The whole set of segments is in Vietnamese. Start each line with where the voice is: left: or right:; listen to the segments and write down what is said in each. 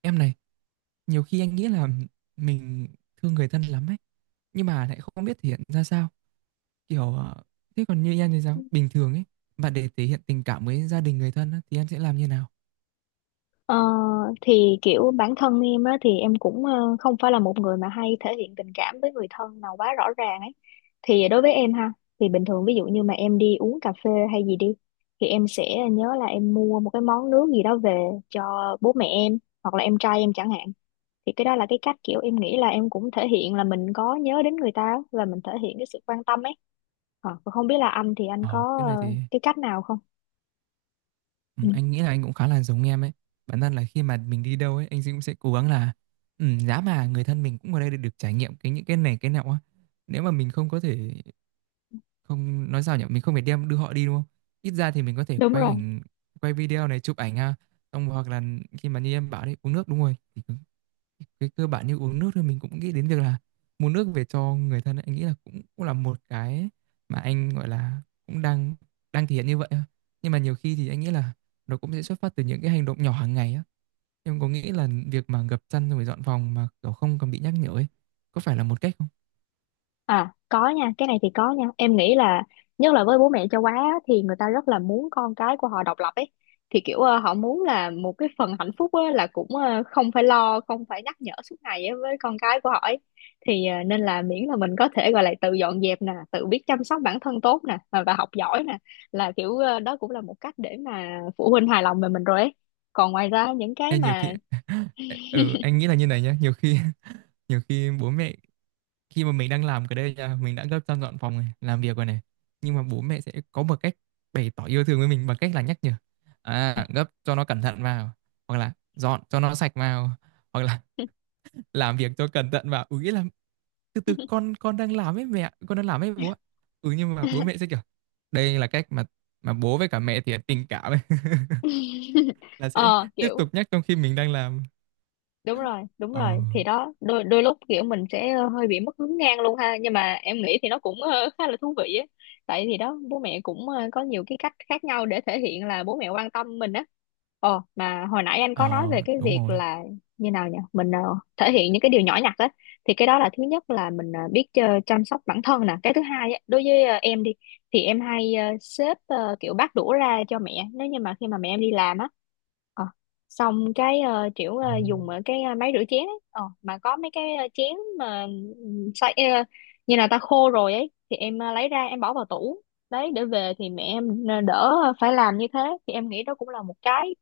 right: Em này, nhiều khi anh nghĩ là mình thương người thân lắm ấy, nhưng mà lại không biết thể hiện ra sao. Kiểu thế còn như em thì sao? Bình thường ấy, mà để thể hiện tình cảm với gia đình người thân á, thì em sẽ làm như nào?
left: Ờ, thì kiểu bản thân em á thì em cũng không phải là một người mà hay thể hiện tình cảm với người thân nào quá rõ ràng ấy, thì đối với em ha thì bình thường, ví dụ như mà em đi uống cà phê hay gì đi thì em sẽ nhớ là em mua một cái món nước gì đó về cho bố mẹ em hoặc là em trai em chẳng hạn. Thì cái đó là cái cách kiểu em nghĩ là em cũng thể hiện là mình có nhớ đến người ta và mình thể hiện cái sự quan tâm ấy. Ờ, không biết là anh thì anh
right: Ờ,
left: có
right: cái này thì
left: cái cách nào không?
right: ừ,
left: Ừ,
right: anh nghĩ là anh cũng khá là giống em ấy. Bản thân là khi mà mình đi đâu ấy, anh cũng sẽ cố gắng là giá mà người thân mình cũng ở đây để được trải nghiệm cái những cái này cái nọ á. Nếu mà mình không có thể không nói sao nhỉ, mình không phải đem đưa họ đi đúng không, ít ra thì mình có thể
left: đúng
right: quay
left: rồi.
right: ảnh, quay video này, chụp ảnh ha, xong hoặc là khi mà như em bảo đấy uống nước đúng rồi thì cái cơ bản như uống nước thì mình cũng nghĩ đến việc là mua nước về cho người thân ấy. Anh nghĩ là cũng cũng là một cái mà anh gọi là cũng đang đang thể hiện như vậy á. Nhưng mà nhiều khi thì anh nghĩ là nó cũng sẽ xuất phát từ những cái hành động nhỏ hàng ngày á. Em có nghĩ là việc mà gập chăn rồi dọn phòng mà kiểu không cần bị nhắc nhở ấy có phải là một cách không?
left: À có nha, cái này thì có nha. Em nghĩ là nhất là với bố mẹ châu Á á, thì người ta rất là muốn con cái của họ độc lập ấy. Thì kiểu họ muốn là một cái phần hạnh phúc á, là cũng không phải lo, không phải nhắc nhở suốt ngày á, với con cái của họ ấy. Thì nên là miễn là mình có thể gọi là tự dọn dẹp nè, tự biết chăm sóc bản thân tốt nè và học giỏi nè là kiểu đó cũng là một cách để mà phụ huynh hài lòng về mình rồi ấy. Còn ngoài ra những cái
right: Em nhiều
left: mà
right: khi ừ, anh nghĩ là như này nhá, nhiều khi bố mẹ khi mà mình đang làm cái đây nha, mình đã gấp sang dọn phòng này, làm việc rồi này, nhưng mà bố mẹ sẽ có một cách bày tỏ yêu thương với mình bằng cách là nhắc nhở à, gấp cho nó cẩn thận vào, hoặc là dọn cho nó sạch vào, hoặc là làm việc cho cẩn thận vào, nghĩa là từ từ con đang làm ấy mẹ, con đang làm ấy bố ạ. Nhưng mà bố mẹ sẽ kiểu đây là cách mà bố với cả mẹ thì tình cảm ấy là sẽ
left: ờ
right: tiếp
left: kiểu
right: tục nhắc trong khi mình đang làm.
left: đúng rồi, đúng
right: ờ
left: rồi. Thì đó đôi đôi lúc kiểu mình sẽ hơi bị mất hứng ngang luôn ha, nhưng mà em nghĩ thì nó cũng khá là thú vị á, tại thì đó bố mẹ cũng có nhiều cái cách khác nhau để thể hiện là bố mẹ quan tâm mình á. Ồ, mà hồi nãy anh có nói
right: ờ
left: về cái
right: Đúng
left: việc
right: rồi.
left: là như nào nhỉ? Mình thể hiện những cái điều nhỏ nhặt á, thì cái đó là thứ nhất là mình biết chăm sóc bản thân nè, cái thứ hai á, đối với em đi thì em hay xếp kiểu bát đũa ra cho mẹ nếu như mà khi mà mẹ em đi làm á. ờ, Xong cái kiểu
right: ừ,
left: dùng ở cái máy rửa chén ấy. Ờ, mà có mấy cái chén mà xay như là ta khô rồi ấy thì em lấy ra, em bỏ vào tủ đấy, để về thì mẹ em đỡ phải làm như thế. Thì em nghĩ đó cũng là một cái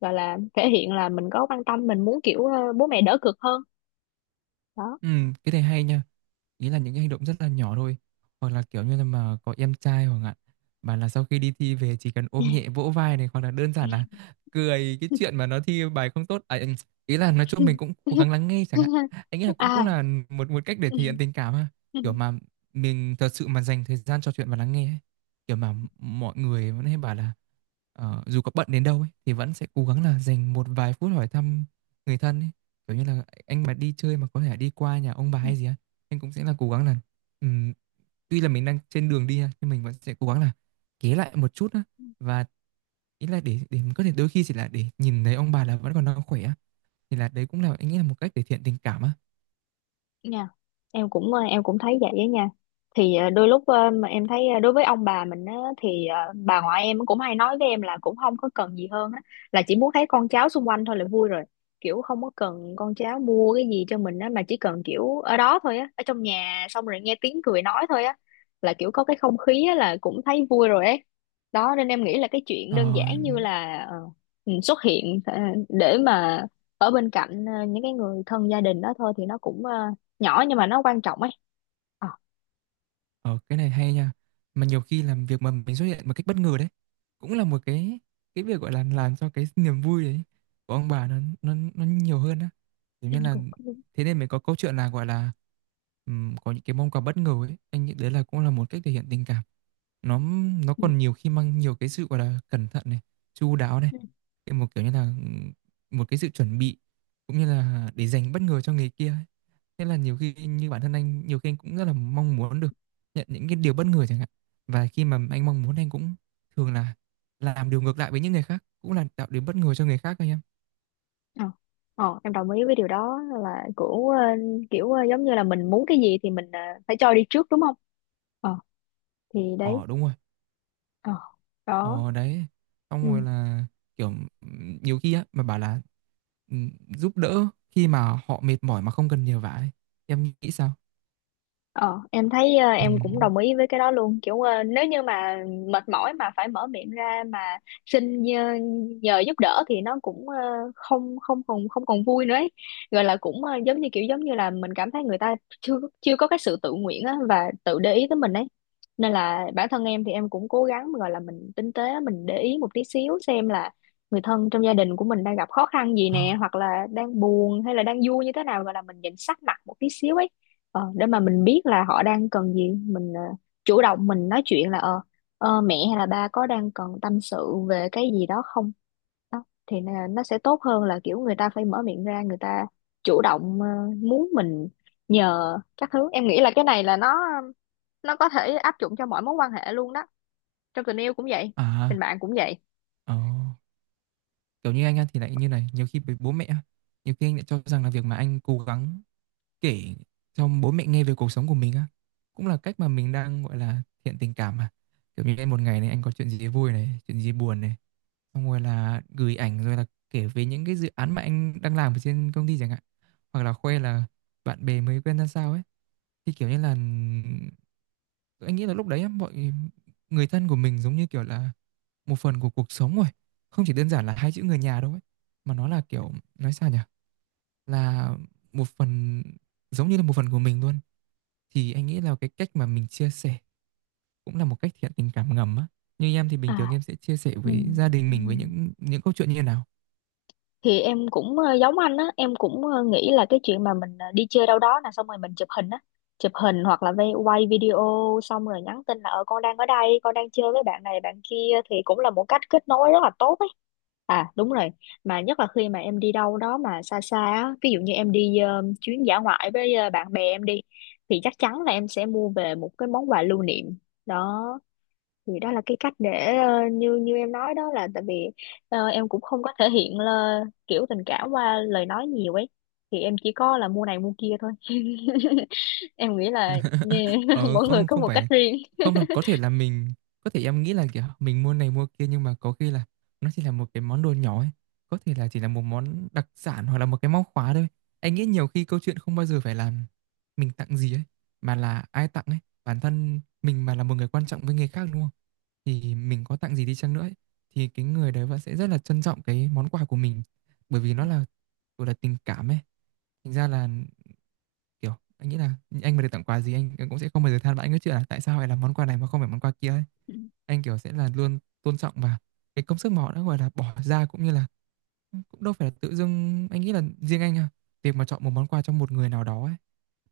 left: gọi là thể hiện là mình có quan tâm, mình muốn kiểu bố mẹ đỡ cực hơn đó.
right: Ừ, cái này hay nha. Ý là những cái hành động rất là nhỏ thôi, hoặc là kiểu như là mà có em trai, hoặc là bảo là sau khi đi thi về chỉ cần ôm nhẹ vỗ vai này, hoặc là đơn giản là cười cái chuyện mà nó thi bài không tốt à, ý là nói chung mình cũng cố gắng lắng nghe chẳng hạn. Anh nghĩ là cũng cũng
left: À.
right: là một một cách để thể hiện tình cảm ha, kiểu mà mình thật sự mà dành thời gian trò chuyện và lắng nghe ấy. Kiểu mà mọi người vẫn hay bảo là dù có bận đến đâu ấy, thì vẫn sẽ cố gắng là dành một vài phút hỏi thăm người thân ấy. Kiểu như là anh mà đi chơi mà có thể đi qua nhà ông bà hay gì á, anh cũng sẽ là cố gắng là ừm, tuy là mình đang trên đường đi ha, nhưng mình vẫn sẽ cố gắng là ghé lại một chút á, và ý là để có thể đôi khi chỉ là để nhìn thấy ông bà là vẫn còn đang khỏe á, thì là đấy cũng là anh nghĩ là một cách thể hiện tình cảm á.
left: Nha, em cũng em cũng thấy vậy á nha. Thì đôi lúc mà em thấy đối với ông bà mình á thì bà ngoại em cũng hay nói với em là cũng không có cần gì hơn á, là chỉ muốn thấy con cháu xung quanh thôi là vui rồi. Kiểu không có cần con cháu mua cái gì cho mình á, mà chỉ cần kiểu ở đó thôi á, ở trong nhà, xong rồi nghe tiếng cười nói thôi á, là kiểu có cái không khí á là cũng thấy vui rồi ấy. Đó, nên em nghĩ là cái chuyện
right: Ờ,
left: đơn giản như là xuất hiện để mà ở bên cạnh những cái người thân gia đình đó thôi, thì nó cũng nhỏ nhưng mà nó quan trọng ấy. ờ
right: Ờ, cái này hay nha. Mà nhiều khi làm việc mà mình xuất hiện một cách bất ngờ đấy, cũng là một cái việc gọi là làm cho cái niềm vui đấy của ông bà nó nhiều hơn á. Thế
left: em
right: nên là
left: cũng có, đúng.
right: Thế nên mới có câu chuyện là gọi là có những cái món quà bất ngờ ấy, anh nghĩ đấy là cũng là một cách thể hiện tình cảm. Nó nó
left: Ừ.
right: còn nhiều khi mang nhiều cái sự gọi là cẩn thận này, chu đáo này,
left: Ừ.
right: cái một kiểu như là một cái sự chuẩn bị cũng như là để dành bất ngờ cho người kia ấy. Thế là nhiều khi như bản thân anh, nhiều khi anh cũng rất là mong muốn được nhận những cái điều bất ngờ chẳng hạn, và khi mà anh mong muốn, anh cũng thường là làm điều ngược lại với những người khác, cũng là tạo điều bất ngờ cho người khác thôi em.
left: ờ Ờ, em đồng ý với điều đó là kiểu giống như là mình muốn cái gì thì mình phải cho đi trước đúng không. ờ thì đấy.
right: Ờ, đúng rồi.
left: ờ Đó.
right: Ờ Đấy,
left: Ừ.
right: xong rồi là kiểu nhiều khi á mà bảo là ừm, giúp đỡ khi mà họ mệt mỏi mà không cần nhờ vả ấy. Em nghĩ sao?
left: Ờ, em thấy
right: Ừ.
left: em cũng đồng ý với cái đó luôn, kiểu nếu như mà mệt mỏi mà phải mở miệng ra mà xin nhờ, nhờ giúp đỡ thì nó cũng không không còn không còn vui nữa ấy. Gọi là cũng giống như kiểu, giống như là mình cảm thấy người ta chưa chưa có cái sự tự nguyện á, và tự để ý tới mình ấy. Nên là bản thân em thì em cũng cố gắng gọi là mình tinh tế, mình để ý một tí xíu xem là người thân trong gia đình của mình đang gặp khó khăn gì
right: Ờ.
left: nè, hoặc là đang buồn hay là đang vui như thế nào, gọi là mình nhìn sắc mặt một tí xíu ấy, để mà mình biết là họ đang cần gì. Mình chủ động mình nói chuyện là mẹ hay là ba có đang cần tâm sự về cái gì đó không. Đó, thì là nó sẽ tốt hơn là kiểu người ta phải mở miệng ra, người ta chủ động muốn mình nhờ các thứ. Em nghĩ là cái này là nó có thể áp dụng cho mọi mối quan hệ luôn đó, trong tình yêu cũng vậy, tình
right: À.
left: bạn cũng vậy.
right: Ờ. Kiểu như anh á thì lại như này, nhiều khi với bố mẹ á, nhiều khi anh lại cho rằng là việc mà anh cố gắng kể cho bố mẹ nghe về cuộc sống của mình á cũng là cách mà mình đang gọi là thiện tình cảm mà, kiểu như em một ngày này anh có chuyện gì vui này, chuyện gì buồn này, xong rồi là gửi ảnh, rồi là kể về những cái dự án mà anh đang làm ở trên công ty chẳng hạn, hoặc là khoe là bạn bè mới quen ra sao ấy. Thì kiểu như là anh nghĩ là lúc đấy á, mọi người thân của mình giống như kiểu là một phần của cuộc sống rồi, không chỉ đơn giản là hai chữ người nhà đâu ấy, mà nó là kiểu nói sao nhỉ, là một phần, giống như là một phần của mình luôn. Thì anh nghĩ là cái cách mà mình chia sẻ cũng là một cách thiện tình cảm ngầm á. Như em thì bình
left: À.
right: thường em sẽ chia sẻ
left: Ừ.
right: với gia đình
left: Ừ.
right: mình với những câu chuyện như thế nào?
left: Thì em cũng giống anh á, em cũng nghĩ là cái chuyện mà mình đi chơi đâu đó là xong rồi mình chụp hình á, chụp hình hoặc là vay- quay video, xong rồi nhắn tin là ờ con đang ở đây, con đang chơi với bạn này bạn kia, thì cũng là một cách kết nối rất là tốt ấy. À đúng rồi, mà nhất là khi mà em đi đâu đó mà xa xa á, ví dụ như em đi chuyến dã ngoại với bạn bè em đi, thì chắc chắn là em sẽ mua về một cái món quà lưu niệm. Đó, thì đó là cái cách để như như em nói đó, là tại vì em cũng không có thể hiện là kiểu tình cảm qua lời nói nhiều ấy, thì em chỉ có là mua này mua kia thôi. Em nghĩ là yeah,
right: Ờ,
left: mỗi người
right: không
left: có
right: không
left: một cách
right: phải,
left: riêng.
right: không đâu, có thể là mình có thể, em nghĩ là kiểu mình mua này mua kia nhưng mà có khi là nó chỉ là một cái món đồ nhỏ ấy, có thể là chỉ là một món đặc sản hoặc là một cái móc khóa thôi. Anh nghĩ nhiều khi câu chuyện không bao giờ phải là mình tặng gì ấy, mà là ai tặng ấy, bản thân mình mà là một người quan trọng với người khác đúng không, thì mình có tặng gì đi chăng nữa ấy, thì cái người đấy vẫn sẽ rất là trân trọng cái món quà của mình, bởi vì nó là gọi là tình cảm ấy, thành ra là kiểu anh nghĩ là anh mà được tặng quà gì, anh cũng sẽ không bao giờ than vãn cái chuyện là tại sao lại là món quà này mà không phải món quà kia ấy. Anh kiểu sẽ là luôn tôn trọng và cái công sức mà họ đã gọi là bỏ ra, cũng như là cũng đâu phải là tự dưng, anh nghĩ là riêng anh à, việc mà chọn một món quà cho một người nào đó ấy,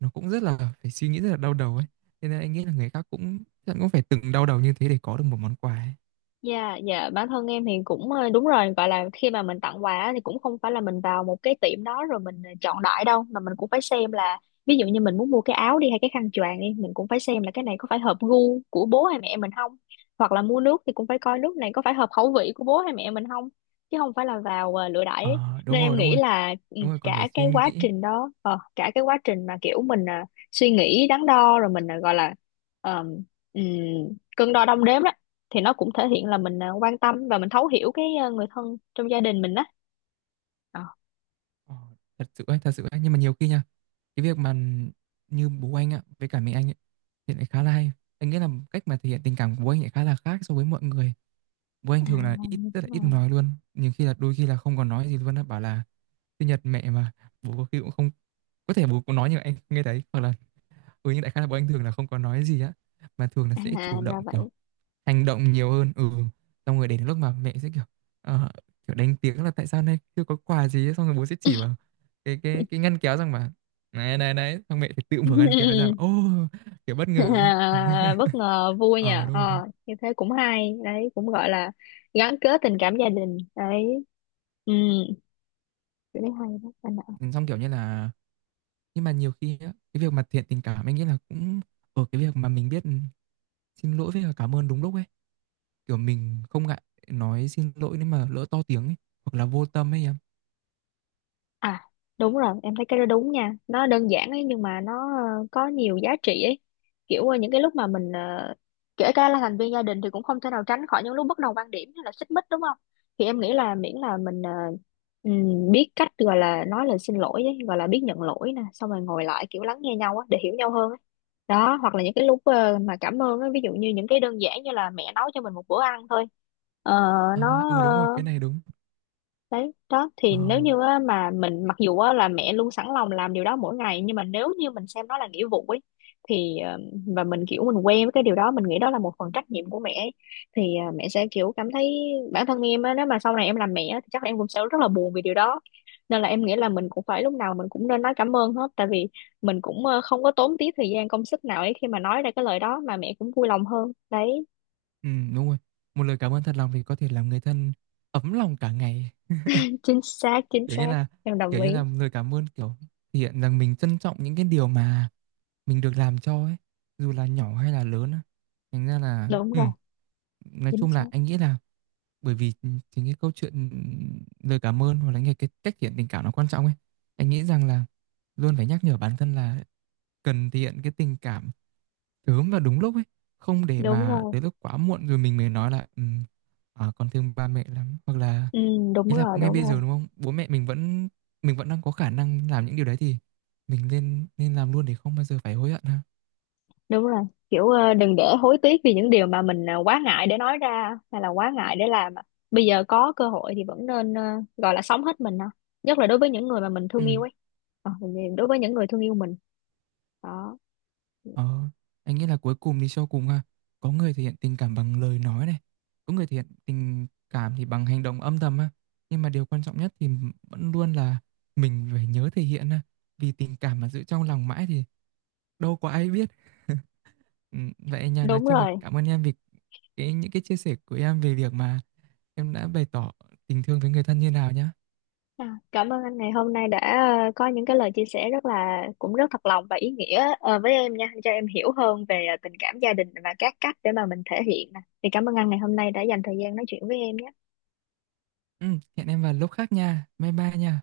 right: nó cũng rất là phải suy nghĩ, rất là đau đầu ấy, thế nên anh nghĩ là người khác cũng chắc cũng phải từng đau đầu như thế để có được một món quà ấy.
left: Dạ, dạ bản thân em thì cũng đúng rồi, gọi là khi mà mình tặng quà á, thì cũng không phải là mình vào một cái tiệm đó rồi mình chọn đại đâu, mà mình cũng phải xem là ví dụ như mình muốn mua cái áo đi hay cái khăn choàng đi, mình cũng phải xem là cái này có phải hợp gu của bố hay mẹ mình không, hoặc là mua nước thì cũng phải coi nước này có phải hợp khẩu vị của bố hay mẹ mình không, chứ không phải là vào lựa đại ấy.
right: Ờ, đúng
left: Nên em
right: rồi, đúng
left: nghĩ
right: rồi,
left: là ừ,
right: đúng rồi, còn phải
left: cả cái
right: suy
left: quá
right: nghĩ.
left: trình đó, cả cái quá trình mà kiểu mình suy nghĩ đắn đo, rồi mình gọi là ờ, ừm, cân đo đong đếm đó, thì nó cũng thể hiện là mình à, quan tâm và mình thấu hiểu cái à, người thân trong gia đình mình đó. Ờ.
right: Ờ, thật sự ấy, thật sự ấy. Nhưng mà nhiều khi nha, cái việc mà như bố anh ạ, với cả mẹ anh ấy, thì lại khá là hay. Anh nghĩ là cách mà thể hiện tình cảm của bố anh lại khá là khác so với mọi người. Bố anh
left: À
right: thường là ít,
left: như thế
right: rất là ít
left: nào.
right: nói luôn. Nhiều khi là đôi khi là không còn nói gì luôn á, bảo là sinh nhật mẹ mà bố có khi cũng không, có thể bố cũng nói nhưng mà anh không nghe thấy, hoặc là nhưng đại khái là bố anh thường là không có nói gì á, mà thường là sẽ
left: À
right: chủ
left: ra
right: động kiểu
left: vậy.
right: hành động nhiều hơn. Ừ Xong rồi đến lúc mà mẹ sẽ kiểu ờ, kiểu đánh tiếng là tại sao nay chưa có quà gì ấy. Xong rồi bố sẽ chỉ vào cái ngăn kéo rằng mà này này đấy, xong mẹ thì tự mở ngăn kéo ra và, ô, kiểu bất ngờ ấy
left: À, bất ngờ vui
right: ờ
left: nha.
right: Đúng rồi.
left: Ờ như thế cũng hay đấy, cũng gọi là gắn kết tình cảm gia đình đấy. Ừ, cái đấy hay. Đó.
right: Ừ, xong kiểu như là nhưng mà nhiều khi á, cái việc mà thiện tình cảm anh nghĩ là cũng ở cái việc mà mình biết xin lỗi với cả cảm ơn đúng lúc ấy, kiểu mình không ngại nói xin lỗi nếu mà lỡ to tiếng ấy, hoặc là vô tâm ấy em.
left: À đúng rồi, em thấy cái đó đúng nha, nó đơn giản ấy, nhưng mà nó có nhiều giá trị ấy. Kiểu những cái lúc mà mình kể cả là thành viên gia đình thì cũng không thể nào tránh khỏi những lúc bất đồng quan điểm hay là xích mích, đúng không. Thì em nghĩ là miễn là mình biết cách, gọi là nói lời xin lỗi ấy, gọi là biết nhận lỗi nè, xong rồi ngồi lại kiểu lắng nghe nhau á để hiểu nhau hơn ấy. Đó, hoặc là những cái lúc mà cảm ơn á, ví dụ như những cái đơn giản như là mẹ nấu cho mình một bữa ăn thôi. Ờ, nó
right: À. Ừ, đúng rồi, cái này đúng.
left: đấy đó,
right: Ờ.
left: thì nếu như á, mà mình, mặc dù á, là mẹ luôn sẵn lòng làm điều đó mỗi ngày, nhưng mà nếu như mình xem nó là nghĩa vụ ấy, thì và mình kiểu mình quen với cái điều đó, mình nghĩ đó là một phần trách nhiệm của mẹ ấy, thì mẹ sẽ kiểu cảm thấy, bản thân em á, nếu mà sau này em làm mẹ á, thì chắc em cũng sẽ rất là buồn vì điều đó. Nên là em nghĩ là mình cũng phải, lúc nào mình cũng nên nói cảm ơn hết, tại vì mình cũng không có tốn tí thời gian công sức nào ấy khi mà nói ra cái lời đó, mà mẹ cũng vui lòng hơn đấy.
right: Ừ, đúng rồi. Một lời cảm ơn thật lòng thì có thể làm người thân ấm lòng cả ngày.
left: Chính xác, chính
right: Kiểu như
left: xác.
right: là
left: Em đồng
right: kiểu
left: ý.
right: như là lời cảm ơn kiểu thể hiện rằng mình trân trọng những cái điều mà mình được làm cho ấy, dù là nhỏ hay là lớn á. Thành ra là
left: Đúng rồi.
right: nói
left: Chính
right: chung là
left: xác.
right: anh nghĩ là bởi vì chính cái câu chuyện lời cảm ơn, hoặc là nghe cái cách thể hiện tình cảm nó quan trọng ấy. Anh nghĩ rằng là luôn phải nhắc nhở bản thân là cần thể hiện cái tình cảm sớm và đúng lúc ấy, không để
left: Đúng
right: mà
left: rồi.
right: tới lúc quá muộn rồi mình mới nói là con thương ba mẹ lắm, hoặc là
left: Ừ, đúng
right: ý là
left: rồi,
right: ngay
left: đúng
right: bây
left: rồi,
right: giờ đúng không, bố mẹ mình vẫn đang có khả năng làm những điều đấy thì mình nên nên làm luôn để không bao giờ phải hối hận ha.
left: đúng rồi. Kiểu đừng để hối tiếc vì những điều mà mình quá ngại để nói ra hay là quá ngại để làm. Bây giờ có cơ hội thì vẫn nên gọi là sống hết mình ha, nhất là đối với những người mà mình
right: Ừ.
left: thương yêu ấy. Ờ, đối với những người thương yêu mình đó.
right: ờ, anh nghĩ là cuối cùng đi cho cùng ha, có người thể hiện tình cảm bằng lời nói này, có người thể hiện tình cảm thì bằng hành động âm thầm ha, nhưng mà điều quan trọng nhất thì vẫn luôn là mình phải nhớ thể hiện ha, vì tình cảm mà giữ trong lòng mãi thì đâu có ai biết. Ừ, vậy nha, nói
left: Đúng
right: chung là
left: rồi.
right: cảm ơn em vì những cái chia sẻ của em về việc mà em đã bày tỏ tình thương với người thân như nào nhá.
left: À, cảm ơn anh ngày hôm nay đã có những cái lời chia sẻ rất là, cũng rất thật lòng và ý nghĩa với em nha, cho em hiểu hơn về tình cảm gia đình và các cách để mà mình thể hiện nè. Thì cảm ơn anh ngày hôm nay đã dành thời gian nói chuyện với em nhé.
right: Ừ, hẹn em vào lúc khác nha. Bye bye nha.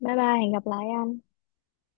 left: Bye bye, hẹn gặp lại anh.